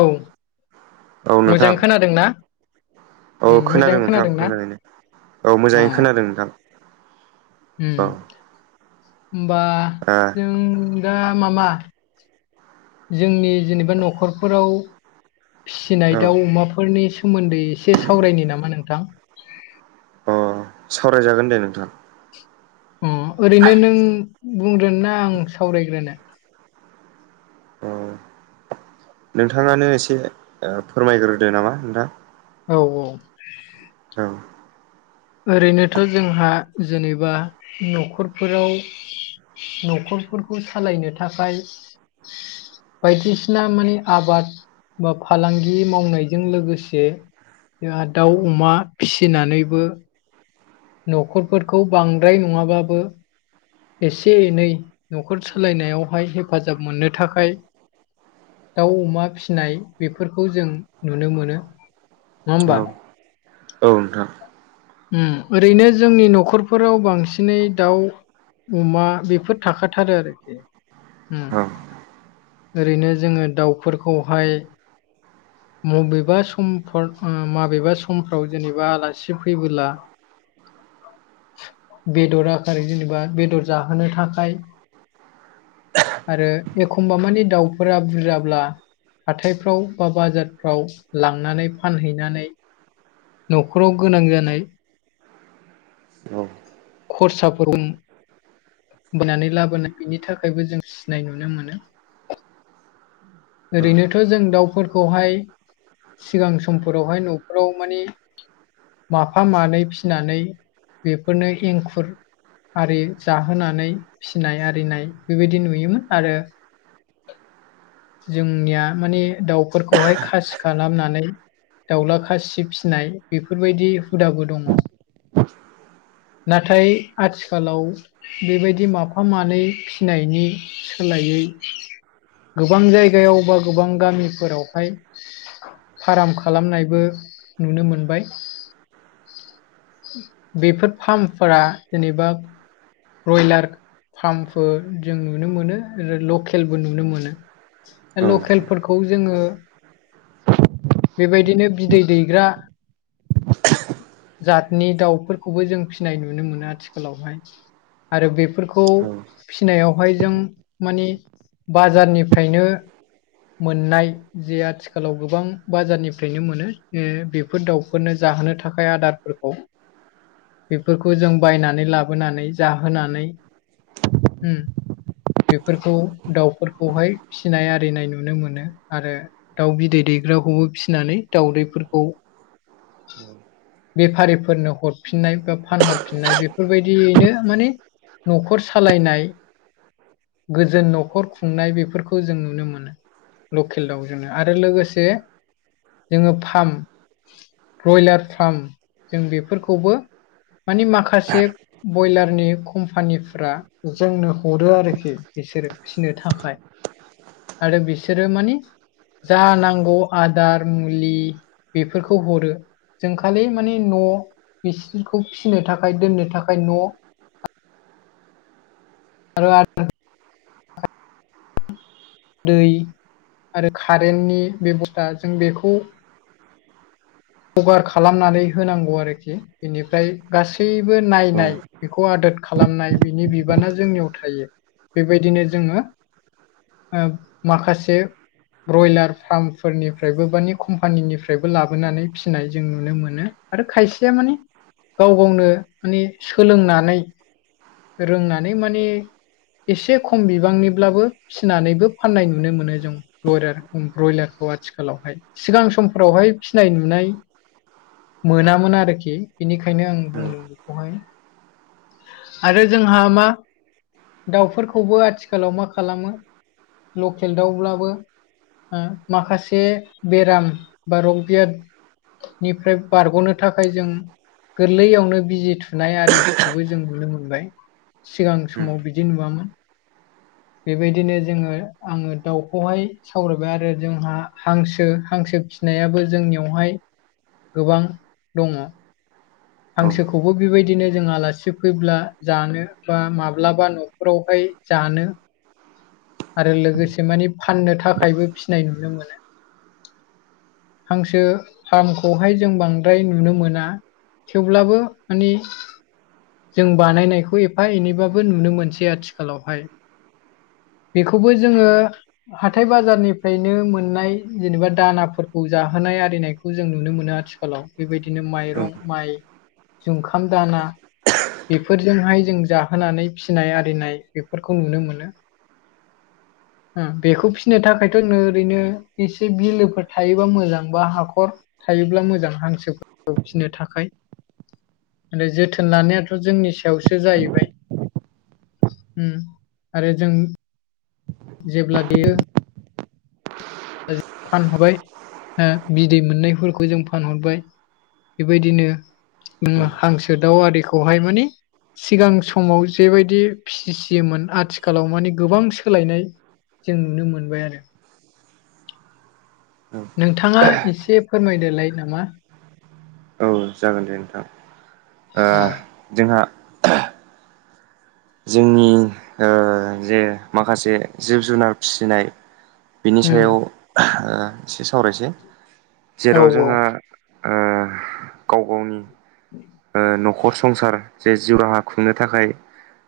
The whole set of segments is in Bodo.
औ औ मोजां नोंथां खोनादों ना? औ खोनादों नोंथां मोजाङैनो औ अ मोजाङै खोनादों नोंथां। उम ओमबा ओ जों दा मा मा जोंनि जेनेबा नखरफोराव फिसिनाय औ दाउ अमाफोरनि सोमोन्दै एसे सावरायनो नामा नोंथां? अ सावराय जागोन दे नोंथां। अ ओरैनो नों बुंग्रोनो ना आं सावरायग्रोनो? अ नोंथाङानो एसे ओ फोरमायग्रोदो नामा नोंथां। औ औ औ ओरैनोथ' जोंहा जेनेबा नखरफोराव नखरफोरखौ सालायनो थाखाय बायदिसिना माने आबाद बा फालांगि मावनायजों लोगोसे जोंहा दाउ औ अमा फिसिनानैबो नखरफोरखौ बांद्राय नङाबाबो एसे एनै नखर सोलायनायावहाय हेफाजाब मोननो थाखाय दाउ अमा फिसिनाय बेफोरखौ जों नुनो मोनो नङा ओमबा? औ नोंथां उम ओरैनो जोंनि नखरफोराव बांसिनै दाउ अमा बेफोर थाखाथारो आरोखि उम औ ओरैनो जोङो दाउफोरखौहाय मबेबा समफोर ओ माबेबा समफ्राव जेनेबा आलासि फैबोला बेदर आखारै जेनेबा बेदर जाहोनो थाखाय आरो एखमबा माने दाउफोरा बुरजाब्ला हाथायफ्राव बा बाजारफ्राव लांनानै फानहैनानै नखराव गोनां जानाय औ औ खरसाफोर [unintelligible] बोनानै लाबोनाय बेनि थाखायबो जों फिसिनाय नुनो मोनो। ओरैनोथ' जों दाउफोरखौहाय सिगां समफोरावहाय न'फोराव माने माफा मानै फिनानै बेफोरनो एंखुर आरि जाहोनानै फिनाय आरिनाय बेबायदि नुयोमोन आरो जोंनिया माने दाउफोरखौहाय खासि खालामनानै दाउला खासि फिसिनाय बेफोरबायदि हुदाबो दङ। नाथाय आथिखालाव बेबायदि माफा मानै फिनायनि सोलायै गोबां जायगायाव बा गोबां गामिफोरावहाय फाराम खालामनायबो नुनो मोनबाय। बेफोर फार्मफोरा जेनेबा ब्रयलार फार्मफोर जों नुनो मोनो आरो लकेलबो नुनो मोनो। नोंथां लकेलफोरखौ जोङो बेबायदिनो बिदै दैग्रा जातनि दाउफोरखौबो जों फिसिनाय नुनो मोनो आथिखालावहाय आरो बेफोरखौ औ फिनायावहाय जों माने बाजारनिफ्रायनो मोननाय जे आथिखालाव गोबां बाजारनिफ्रायनो मोनो बे फोर दाउफोरनो जाहोनो थाखाय आदारफोरखौ बेफोरखौ जों बायनानै लाबोनानै जाहोनानै उम बेफोरखौ दाउफोरखौहाय फिसिनाय आरिनाय नुनो मोनो आरो दाउ बिदै दैग्राखौबो फिसिनानै दाउदैफोरखौ बेफारिफोरनो हरफिननाय बा फानहरफिननाय बेफोरबायदियैनो माने न'खर सालायनाय गोजोन न'खर खुंनाय बेफोरखौ जों नुनो मोनो लकेल दाउजोंनो आरो लोगोसे जोंङो फार्म ब्रयलार फार्म जों बेफोरखौबो माने माखासे बयलारनि कम्पानिफ्रा जोंनो हरो आरोखि बिसोरो फिसिनो थाखाय आरो बिसोरो मानि जा नांगौ आदार मुलि बेफोरखौ हरो जों खालि माने न' बिसखौ फिनो थाखाय दोननो थाखाय न' आरो दै आरो कारेन्टनि बेब'स्था जों बेखौ हगार खालामनानै होनांगौ आरोखि बेनिफ्राय गासैबो नायनाय बेखौ आदोर खालामनाय बिनि बिनि बिबाना जोंनियाव थायो बेबायदिनो जोंङो ओ माखासे ब्रयलार फार्मफोरनिफ्रायबो बानि कम्पानिनिफ्रायबो लाबोनानै फिसिनाय जों नुनो मोनो आरो खायसेया माने गाव गावनो माने सोलोंनानै रोंनानै माने एसे खम बिबांनिब्लाबो फिसिनानैबो फान्नाय नुनो मोनो जोंयार ब्रयलारखौ आथिखालावहाय सिगां समफ्रावहाय फिनाय नुनाय मोनामोन आरोखि बेनिखायनो आं बुंदों बेखौहाय आरो जोंहा मा दाउफोरखौबो आथिखालाव मा खालामो लकेल दाउब्लाबो माखासे बेराम बा रग बियाद निफ्राय बारग'नो थाखाय जों गोरलैयावनो बिजि थु थुनाय आरिखौबो जों नुनो मोनबाय सिगां समाव बिदि बिदि नुवामोन बेबायदिनो जोंङो आंङो दाउखौहाय सावरायबाय आरो जोंहा हांसो हांसो फिनायाबो जोंनियावहाय गोबां दंङो हांसोखौबो बेबायदिनो जों आलासि फैब्ला जानो बा माब्लाबा न'खरावहाय जानो आरो लोगोसे मानि फाननो थाखायबो फिनाय नुनो मोनो हांसो फार्मखौहाय जों बांद्राय नुनो मोना थेवब्लाबो माने जों बानायनायखौ एफा एनैबाबो नुनो मोनसै आथिखालावहाय बेखौबो जोंङो हाथाय बाजारनिफ्रायनो मोननाय जेनेबा दानाफोरखौ जाहोनाय आरिनायखौ खौ जों नुनो मोनो आथिखालाव बेबायदिनो माइरं माइ जुंखाम दाना बेफोरजोंहाय जों जाहोनानै फिसिनाय आरिनाय बेफोरखौ नुनो मोनो बेखौ फिसिनो थाखायथ' ओरैनो एसे बिलोफोर थायोबा मोजांबा हाखर थायोब्ला मोजां हांसो फिनो थाखाय जोथोन लानायाथ' जोंनि सायावसो जाहैबाय आरो जों जेब्ला देरो फानहरबाय बिदै मोननायफोरखौ जों फानहरबाय बेबायदिनो हांसो दाउ आरिखौहाय माने सिगां समाव जेबायदि फिसियोमोन आथिखालाव माने गोबां सोलायनाय जों नुनो मोनबाय आरो नोंथाङा एसे फोरमायदोलाय नामा औ जागोन दे नोंथां ओ अ जोंहा जोंनि ओ जे माखासे जिब जुनार फिसिनाय बिनि सायाव ओ उम एसे सावरायसै औ जेराव औ जोंहा ओ गाव गावनि [inaudible] ओ न'खर संसार जे जिउ राहा खुंनो थाखाय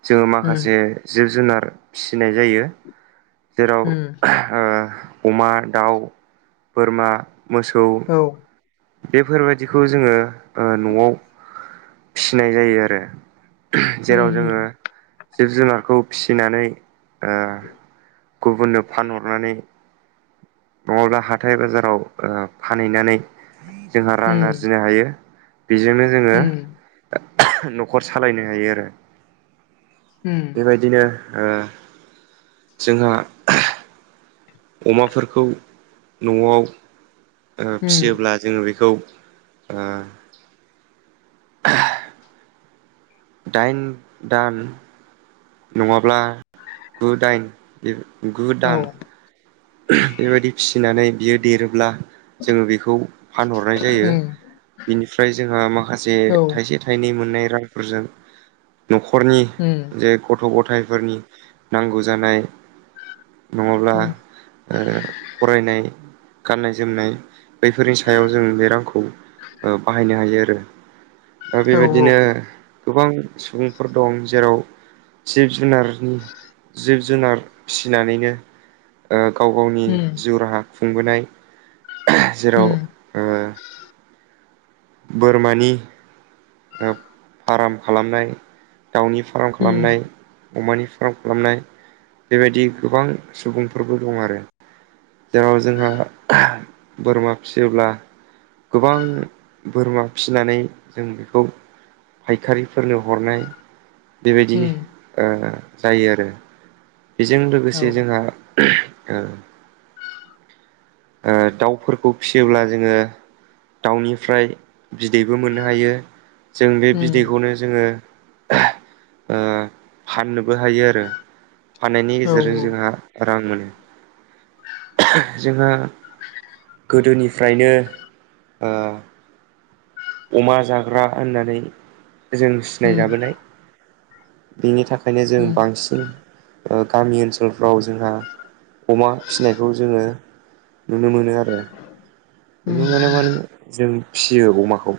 जोङो उम माखासे जिब जुनार फिसिनाय जायो जेराव उम आ अमा दाउ बोरमा मोसौ औ बेफोरबायदिखौ जोङो ओ न'आव फिनाय जायो आरो जेराव उम जोङो जिब जुनारखौ फिसिनानै ओ गुबुननो फानहरनानै नङाब्ला हाथाय बाजाराव फानहैनानै जोंहा रां उम आरजिनो हायो बेजोंनो जोङो उम न'खर सालायनो हायो आरो उम बेबायदिनो ओ जोंहा अमाफोरखौ न'आव ओ उम फियोब्ला जोङो बेखौ आ दाइन दान नङाब्ला गु दाइन गु औ दान बेबायदि फिसिनानै बियो देरोब्ला जोङो बेखौ फानहरनाय जायो उम बिनिफ्राय जोंहा माखासे औ थाइसे थाइनै मोननाय रांफोरजों न'खरनि उम जे गथ' गथायफोरनि नांगौ जानाय नङाब्ला उम ओ फरायनाय गाननाय जोमनाय बैफोरनि सायाव जों बे रांखौ ओ बाहायनो हायो आरो ओ औ बेबायदिनो गोबां सुबुंफोर दं जेराव जिब जुनारनि जिब जुनार फिसिनानैनो ओ गाव गावनि उम जिउ राहा खुंबोनाय जेराव उम ओ बोरमानि फार्म खालामनाय दाउनि फार्म खालामनाय उम अमानि फार्म खालामनाय बेबायदि गोबां सुबुंफोरबो दं आरो जेराव जोंहा बोरमा फिसियोब्ला गोबां बोरमा फिनानै जों बेखौ फायखारिफोरनो हरनाय बेबायदि उम ओ जायो आरो बेजों औ लोगोसे जोंहा ओ ओ दाउफोरखौ फिसियोब्ला जोङो दाउनिफ्राय बिदैबो मोननो हायो जों बे उम बिदैखौनो जोङो ओ फाननोबो हायो आरो फाननायनि औ गेजेरजों जोंहा रां मोनो जोंहा गोदोनिफ्रायनो ओ अमा जाग्रा होननानै जों उम सिनायजाबोनाय बिनि थाखायनो जों उम बांसिन ओ गामि ओनसोलफ्राव जोंहा अमा फिसिनायखौ जोङो नुनो मोनो आरो नुनो मोनो माने जों फियो अमाखौ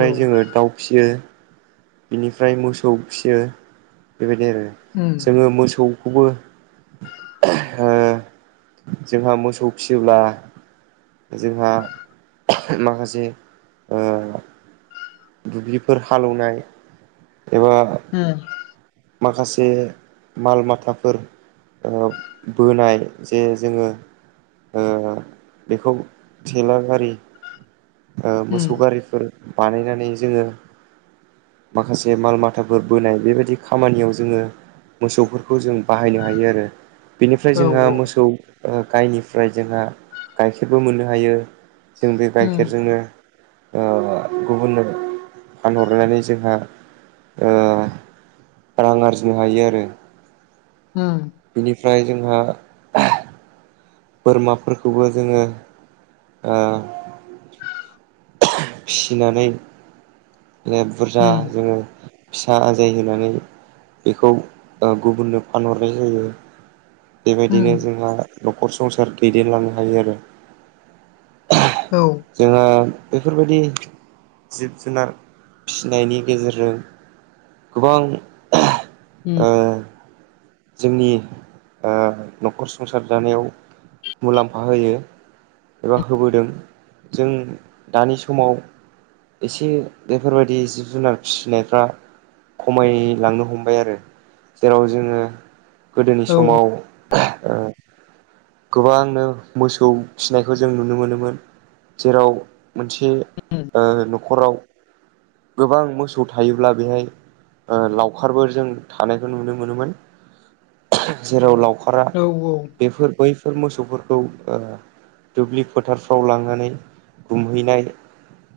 औ जोङो दाउ फिसियो बिनिफ्राय मोसौ फियो बेबायदि आरो उम जोङो मोसौ बखौबो ओ जोंहा मोसौ फिसियोब्ला जोंहा माखासे ओ दुब्लिफोर हाल एवनाय एबा उम माखासे माल माथाफोर ओ बोनाय जे जोङो ओ बेखौ थेलाबारि ओ मोसौ गारिफोर बानायनानै जोङो माखासे माल माथाफोर बोनाय बेबायदि खामानियाव जोङो मोसौफोरखौ जों बाहायनो हायो आरो। बेनिफ्राय औ जोंहा औ मोसौ ओ गायनिफ्राय जोंहा गाइखेरबो मोननो हायो। जों बे उम गाइखेरजोंनो ओ गुबुननो फानहरनानै जोंहा ओ रां आरजिनो हायो आरो। उम उम बिनिफ्राय जोंहा बोरमाफोरखौबो जोङो ओ फिनानै माने औ बुरजा जोङो फिसा आजाय होनानै बेखौ ओ गुबुननो फानहरनाय जायो। उम औ उम बेबायदिनो जोंहा नखर संसार दैदेनलांनो हायो आरो। जोंहा बेफोरबायदि जिब जुनार फिनायनि गेजेरजों गोबां [inaudible] उम ओ जोंनि ओ नखर संसार जानायाव मुलाम्फा होयो। एबा होबोदों जों दानि समाव एसे बेफोरबायदि जिब जुनार फिसिनायफ्रा खमायलांनो हमबाय आरो जेराव जोङो गोदोनि समाव ओ गोबांनो मोसौ फिनायखौ जों नुनो मोनोमोन। जेराव मोनसे ओ नखराव गोबां मोसौ थायोब्ला बेहाय ओ लावखारबो जों थानायखौ नुनो मोनोमोन। जेराव लावखारा औ बेफोर बैफोर मोसौफोरखौ ओ दुब्लि फोथारफ्राव लांनानै गुमहैनाय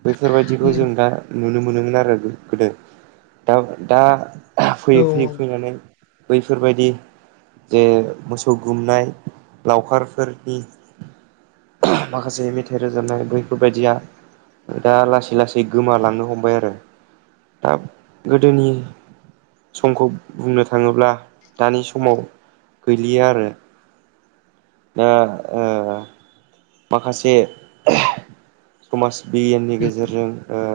बैफोरबायदिखौ उम जों दा नुनो मोनोमोन आरो गोदो दा दा औ फैयै फैयै फैनानै बैफोरबायदि जे मोसौ गुमनाय लावखारफोरनि माखासे मेथाइ रोजाबनाय बैफोरबायदिया दा लासै लासै गोमालांनो हमबाय आरो दा गोदोनि समखौ बुंनो थाङोब्ला दानि समाव गैलिया आरो दा ओ माखासे समाज बिगियाननि औ गेजेरजों ओ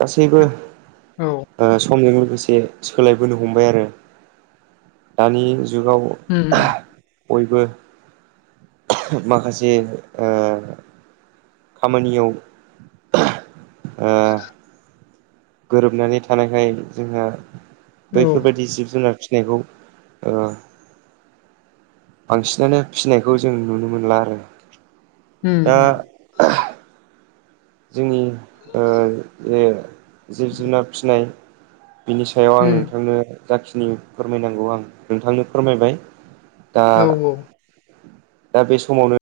गासैबो औ ओ समजों लोगोसे सोलायबोनो हमबाय आरो दानि जुगाव उम उम बयबो माखासे ओ खामानियाव [inaudible] ओ गोरोबनानै थानायखाय जोंहा औ बैफोरबायदि जिब जुनार फिनायखौ ओ बांसिनानो फिसिनायखौ जों नुनो मोनला आरो। उम दा उम जोंनि ओ जे जिब जुनार फिसिनाय बिनि सा याव आं उम नोंथांनो जाखिनि फोरमायनांगौ आं नोंथांनो फोरमायबाय दा औ औ दा बे समावनो